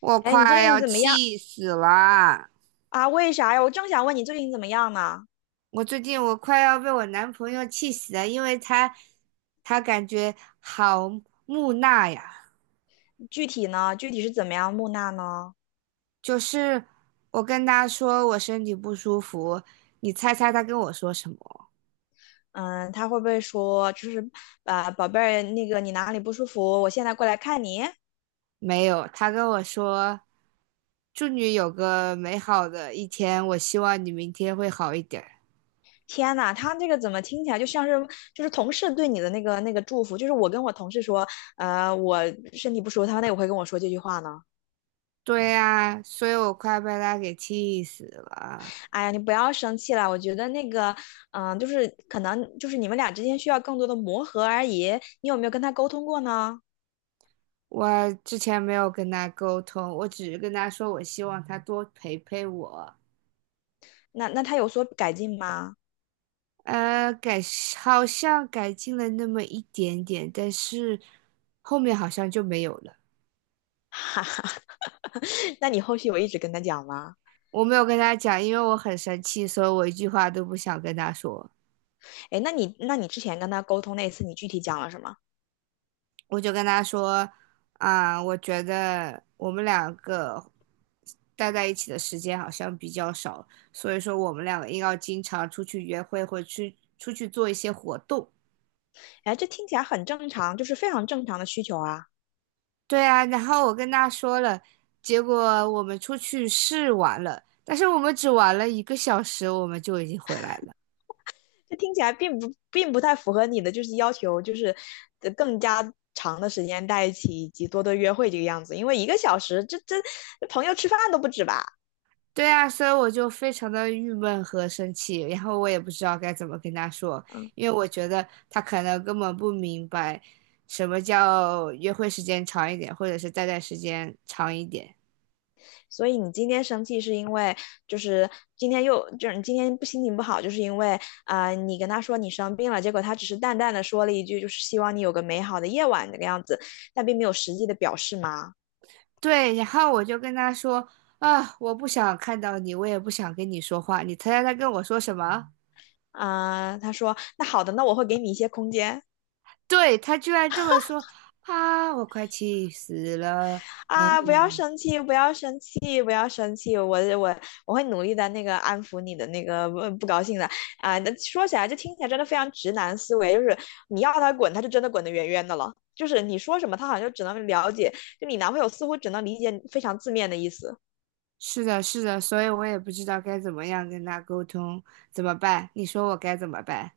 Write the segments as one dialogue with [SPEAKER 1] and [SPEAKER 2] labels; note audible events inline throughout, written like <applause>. [SPEAKER 1] 我
[SPEAKER 2] 哎，你
[SPEAKER 1] 快
[SPEAKER 2] 最近
[SPEAKER 1] 要
[SPEAKER 2] 怎么样
[SPEAKER 1] 气死了！
[SPEAKER 2] 啊？为啥呀？我正想问你最近怎么样呢？
[SPEAKER 1] 我最近我快要被我男朋友气死了，因为他感觉好木讷呀。
[SPEAKER 2] 具体呢？具体是怎么样木讷呢？
[SPEAKER 1] 就是我跟他说我身体不舒服，你猜猜他跟我说什么？
[SPEAKER 2] 嗯，他会不会说就是，啊，宝贝儿，那个你哪里不舒服？我现在过来看你。
[SPEAKER 1] 没有，他跟我说祝你有个美好的一天，我希望你明天会好一点儿
[SPEAKER 2] 天呐，他这个怎么听起来就像是就是同事对你的那个祝福？就是我跟我同事说，我身体不舒服，他那也会跟我说这句话呢。
[SPEAKER 1] 对呀，所以我快被他给气死了。
[SPEAKER 2] 哎呀，你不要生气了，我觉得那个，嗯、就是可能就是你们俩之间需要更多的磨合而已。你有没有跟他沟通过呢？
[SPEAKER 1] 我之前没有跟他沟通，我只是跟他说我希望他多陪陪我。
[SPEAKER 2] 那他有所改进吗？
[SPEAKER 1] 呃，改好像改进了那么一点点，但是后面好像就没有了。
[SPEAKER 2] <laughs> 哈哈，<laughs> 那你后续有一直跟他讲吗？
[SPEAKER 1] 我没有跟他讲，因为我很生气，所以我一句话都不想跟他说。
[SPEAKER 2] 哎，那你之前跟他沟通那次，你具体讲了什么？
[SPEAKER 1] 我就跟他说，啊、我觉得我们两个待在一起的时间好像比较少，所以说我们两个应该经常出去约会，或去出去做一些活动。
[SPEAKER 2] 哎，这听起来很正常，就是非常正常的需求啊。
[SPEAKER 1] 对啊，然后我跟他说了，结果我们出去试玩了，但是我们只玩了一个小时，我们就已经回来了。
[SPEAKER 2] 这听起来并不太符合你的就是要求，就是呃更加长的时间在一起以及多多约会这个样子。因为一个小时，这这朋友吃饭都不止吧？
[SPEAKER 1] 对啊，所以我就非常的郁闷和生气，然后我也不知道该怎么跟他说，
[SPEAKER 2] 嗯。
[SPEAKER 1] 因为我觉得他可能根本不明白什么叫约会时间长一点，或者是待在时间长一点。
[SPEAKER 2] 所以你今天生气是因为就是今天又就是你今天不心情不好，就是因为啊、呃你跟他说你生病了，结果他只是淡淡的说了一句，就是希望你有个美好的夜晚那个样子，但并没有实际的表示吗？
[SPEAKER 1] 对，然后我就跟他说啊，我不想看到你，我也不想跟你说话，你猜猜他跟我说什么？
[SPEAKER 2] 啊、呃他说那好的，那我会给你一些空间。
[SPEAKER 1] 对，他居然这么说啊！我快气死了。
[SPEAKER 2] 啊，不要
[SPEAKER 1] 嗯，
[SPEAKER 2] 生气，不要生气，不要生气，我我会努力的，那个安抚你的那个不高兴的啊。那说起来，就听起来真的非常直男思维，就是你要他滚，他就真的滚得远远的了。就是你说什么，他好像就只能了解，就你男朋友似乎只能理解非常字面的意思。
[SPEAKER 1] 是的，是的，所以我也不知道该怎么样跟他沟通，怎么办？你说我该怎么办？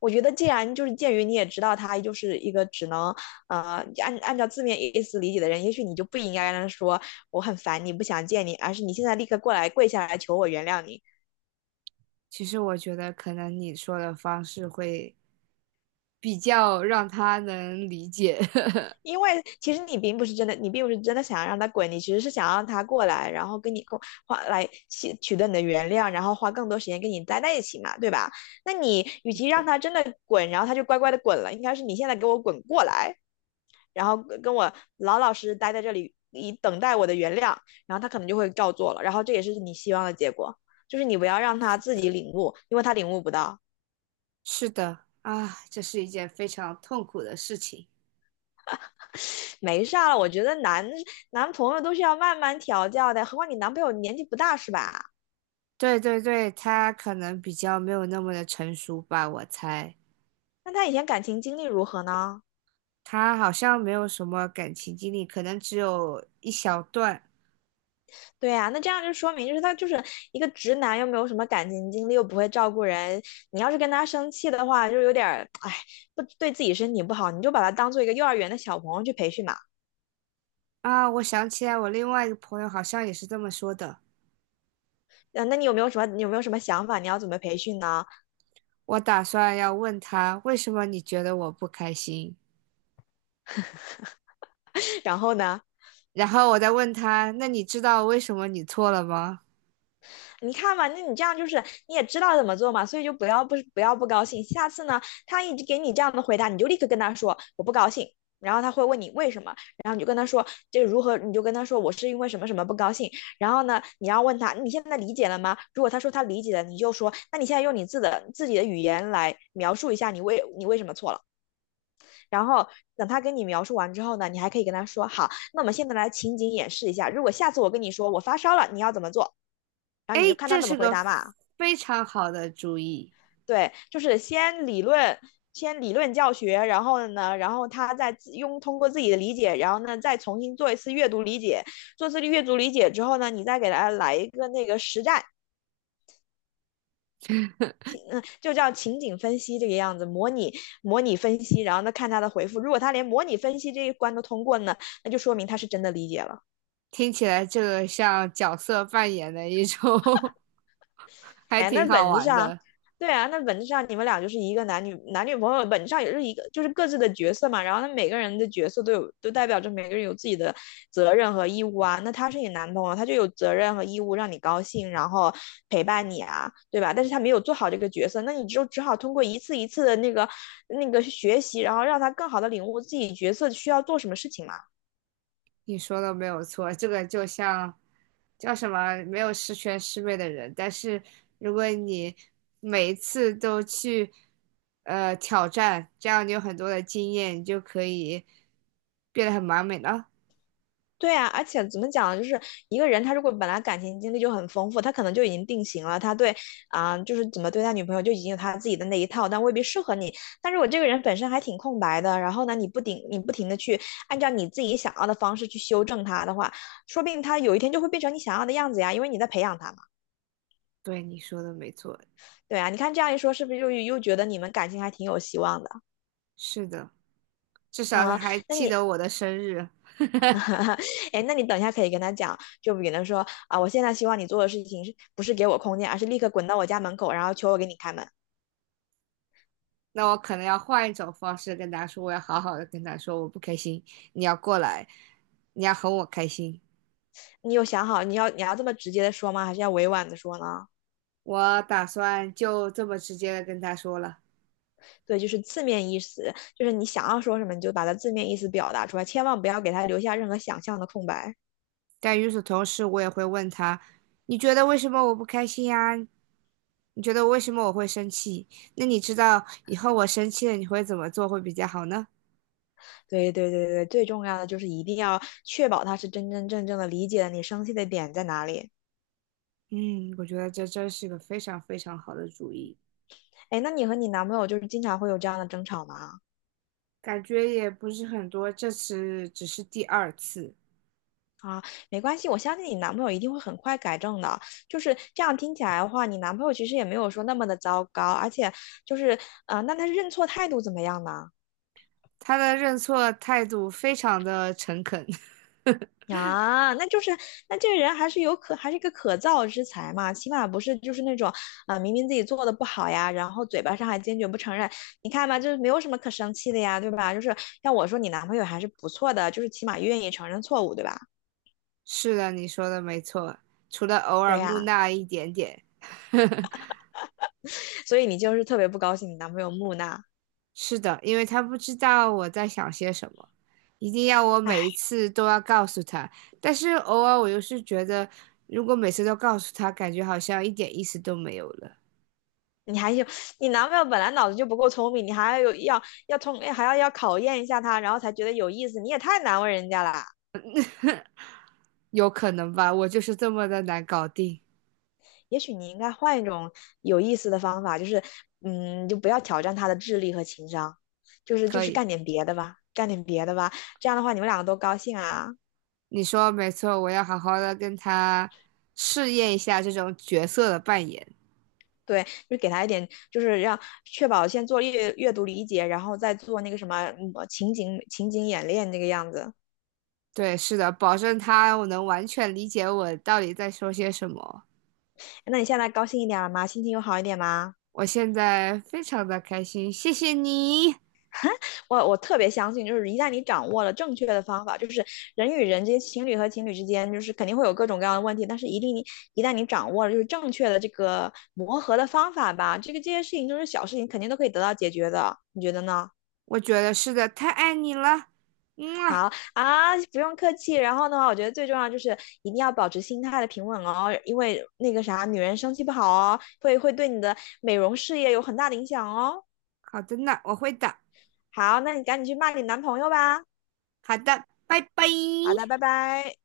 [SPEAKER 2] 我觉得既然就是鉴于你也知道他就是一个只能呃按照字面意思理解的人，也许你就不应该让他说我很烦你不想见你，而是你现在立刻过来跪下来求我原谅你。
[SPEAKER 1] 其实我觉得可能你说的方式会比较让他能理解。<laughs>
[SPEAKER 2] 因为其实你并不是真的，你并不是真的想让他滚，你其实是想让他过来，然后跟你共花来取得你的原谅，然后花更多时间跟你待在一起嘛，对吧？那你与其
[SPEAKER 1] 的。
[SPEAKER 2] 让他真的滚，然后他就乖乖的滚了，应该是你现在给我滚过来，然后跟我老老实实待在这里，以等待我的原谅，然后他可能就会照做了，然后这也是你希望的结果。就是你不要让他自己领悟，因为他领悟不到，
[SPEAKER 1] 是的，啊，这是一件非常痛苦的事情。
[SPEAKER 2] 没事了。我觉得男朋友都是要慢慢调教的，何况你男朋友年纪不大是吧？
[SPEAKER 1] 对对对，他可能比较没有那么的成熟吧，我猜。
[SPEAKER 2] 那他以前感情经历如何呢？
[SPEAKER 1] 他好像没有什么感情经历，可能只有一小段
[SPEAKER 2] 对呀、那这样就说明，就是他就是一个直男，又没有什么感情经历，又不会照顾人。你要是跟他生气的话，就有点儿，哎，不对自己身体不好，你就把他当做一个幼儿园的小朋友去培训嘛。
[SPEAKER 1] 啊。我想起来，我另外一个朋友好像也是这么说的。
[SPEAKER 2] 嗯，那你有没有什么，你有没有什么想法？你要怎么培训呢？
[SPEAKER 1] 我打算要问他为什么你觉得我不开心，
[SPEAKER 2] <laughs> 然后呢？
[SPEAKER 1] 然后我再问他，那你知道为什么你错了吗？
[SPEAKER 2] 你看嘛，那你这样就是你也知道怎么做嘛，所以就不要不不要不高兴。下次呢，他一直给你这样的回答，你就立刻跟他说我不高兴。然后他会问你为什么，然后你就跟他说这如何，你就跟他说我是因为什么什么不高兴。然后呢，你要问他你现在理解了吗？如果他说他理解了，你就说那你现在用你自的自己的语言来描述一下你为什么错了。然后等他跟你描述完之后呢，你还可以跟他说，好，那我们现在来情景演示一下，如果下次我跟你说我发烧了，你要怎么做？然
[SPEAKER 1] 哎，
[SPEAKER 2] 后你就看他
[SPEAKER 1] 这
[SPEAKER 2] 怎么
[SPEAKER 1] 是
[SPEAKER 2] 回
[SPEAKER 1] 个
[SPEAKER 2] 答嘛。
[SPEAKER 1] 非常好的主意，
[SPEAKER 2] 对，就是先理论，先理论教学，然后呢，然后他再自用通过自己的理解，然后呢，再重新做一次阅读理解，做次阅读理解之后呢，你再给他来一个那个实战，就叫情景分析这个样子，模拟分析，然后呢看他的回复，如果他连模拟分析这一关都通过呢，那就说明他是真的理解了。
[SPEAKER 1] 听起来这个像角色扮演的一种 <laughs> 还
[SPEAKER 2] 哎，那
[SPEAKER 1] 挺好
[SPEAKER 2] 本质
[SPEAKER 1] 玩
[SPEAKER 2] 上，
[SPEAKER 1] 的。
[SPEAKER 2] 对啊，那本质上你们俩就是一个男女朋友，本质上也是一个，就是各自的角色嘛。然后那每个人的角色都有，都代表着每个人有自己的责任和义务啊。那他是你男朋友，他就有责任和义务让你高兴，然后陪伴你啊，对吧？但是他没有做好这个角色，那你就只好通过一次一次的那个学习，然后让他更好的领悟自己角色需要做什么事情嘛。
[SPEAKER 1] 你说的没有错，这个就像叫什么没有十全十美的人，但是如果你每一次都去挑战，这样你有很多的经验，你就可以变得很完美了。
[SPEAKER 2] 对啊，而且怎么讲呢，就是一个人他如果本来感情经历就很丰富，他可能就已经定型了，他对啊、就是怎么对待女朋友就已经有他自己的那一套，但未必适合你。但如果这个人本身还挺空白的，然后呢，你不停的去按照你自己想要的方式去修正他的话，说不定他有一天就会变成你想要的样子呀，因为你在培养他嘛。
[SPEAKER 1] 对，你说的没错，
[SPEAKER 2] 对啊，你看这样一说，是不是又觉得你们感情还挺有希望的
[SPEAKER 1] 是的，至少他
[SPEAKER 2] 啊、
[SPEAKER 1] 还
[SPEAKER 2] 那
[SPEAKER 1] 记
[SPEAKER 2] 你
[SPEAKER 1] 得我的生日。
[SPEAKER 2] <laughs> 哎，那你等一下可以跟他讲，就比如说啊，我现在希望你做的事情是不是给我空间，而是立刻滚到我家门口，然后求我给你开门。
[SPEAKER 1] 那我可能要换一种方式跟他说，我要好好的跟他说，我不开心，你要过来，你要哄我开心。
[SPEAKER 2] 你有想好你要这么直接的说吗？还是要委婉的说呢？
[SPEAKER 1] 我打算就这么直接的跟他说了。
[SPEAKER 2] 对，就是字面意思，就是你想要说什么，你就把它字面意思表达出来，千万不要给他留下任何想象的空白。
[SPEAKER 1] 但与此同时，我也会问他：你觉得为什么我不开心呀？你觉得为什么我会生气？那你知道以后我生气了你会怎么做会比较好呢？
[SPEAKER 2] 对对对对，最重要的就是一定要确保他是真真正正的理解了你生气的点在哪里。
[SPEAKER 1] 嗯，我觉得这真是个非常非常好的主意，
[SPEAKER 2] 哎，那你和你男朋友就是经常会有这样的争吵吗？
[SPEAKER 1] 感觉也不是很多，这次只是第二次。
[SPEAKER 2] 啊，没关系，我相信你男朋友一定会很快改正的。就是这样听起来的话，你男朋友其实也没有说那么的糟糕，而且就是，啊，那他认错态度怎么样呢？
[SPEAKER 1] 他的认错态度非常的诚恳。<laughs>
[SPEAKER 2] 啊，那就是，那这个人还是有可，还是一个可造之才嘛，起码不是就是那种，啊、明明自己做的不好呀，然后嘴巴上还坚决不承认。你看吧，就是没有什么可生气的呀，对吧？就是要我说，你男朋友还是不错的，就是起码愿意承认错误，对吧？
[SPEAKER 1] 是的，你说的没错，除了偶
[SPEAKER 2] 对
[SPEAKER 1] 尔木
[SPEAKER 2] 呀，
[SPEAKER 1] 讷一点点。<laughs>
[SPEAKER 2] 所以你就是特别不高兴你男朋友木讷。
[SPEAKER 1] 是的，因为他不知道我在想些什么，一定要我每一
[SPEAKER 2] 唉
[SPEAKER 1] 次都要告诉他。但是偶尔我又是觉得，如果每次都告诉他，感觉好像一点意思都没有了。
[SPEAKER 2] 你还有你男朋友本来脑子就不够聪明，你还要有要通还要要考验一下他，然后才觉得有意思，你也太难为人家了。
[SPEAKER 1] 有可能吧，我就是这么的难搞定。
[SPEAKER 2] 也许你应该换一种有意思的方法，就是嗯，就不要挑战他的智力和情商，就是就
[SPEAKER 1] 可
[SPEAKER 2] 是
[SPEAKER 1] 以，
[SPEAKER 2] 干点别的吧，干点别的吧，这样的话你们两个都高兴啊。
[SPEAKER 1] 你说没错，我要好好的跟他试验一下这种角色的扮演。
[SPEAKER 2] 对，就给他一点，就是让确保先做阅读理解，然后再做那个什么嗯情景演练这个样子。
[SPEAKER 1] 对，是的，保证他我能完全理解我到底在说些什么。
[SPEAKER 2] 那你现在高兴一点了吗？心情有好一点吗？
[SPEAKER 1] 我现在非常的开心，谢谢你。
[SPEAKER 2] <laughs> 我特别相信，就是一旦你掌握了正确的方法，就是人与人之间、情侣和情侣之间，就是肯定会有各种各样的问题，但是一定你一旦你掌握了就是正确的这个磨合的方法吧，这个这些事情都是小事情，肯定都可以得到解决的，你觉得呢？
[SPEAKER 1] 我觉得是的，太爱你了，嗯啊，
[SPEAKER 2] 好啊，不用客气。然后的话，我觉得最重要就是一定要保持心态的平稳哦，因为那个啥，女人生气不好哦，会对你的美容事业有很大的影响哦。
[SPEAKER 1] 好的呢，我会的，
[SPEAKER 2] 好，那你赶紧去骂你男朋友吧。
[SPEAKER 1] 好的，拜拜。
[SPEAKER 2] 好的，拜拜。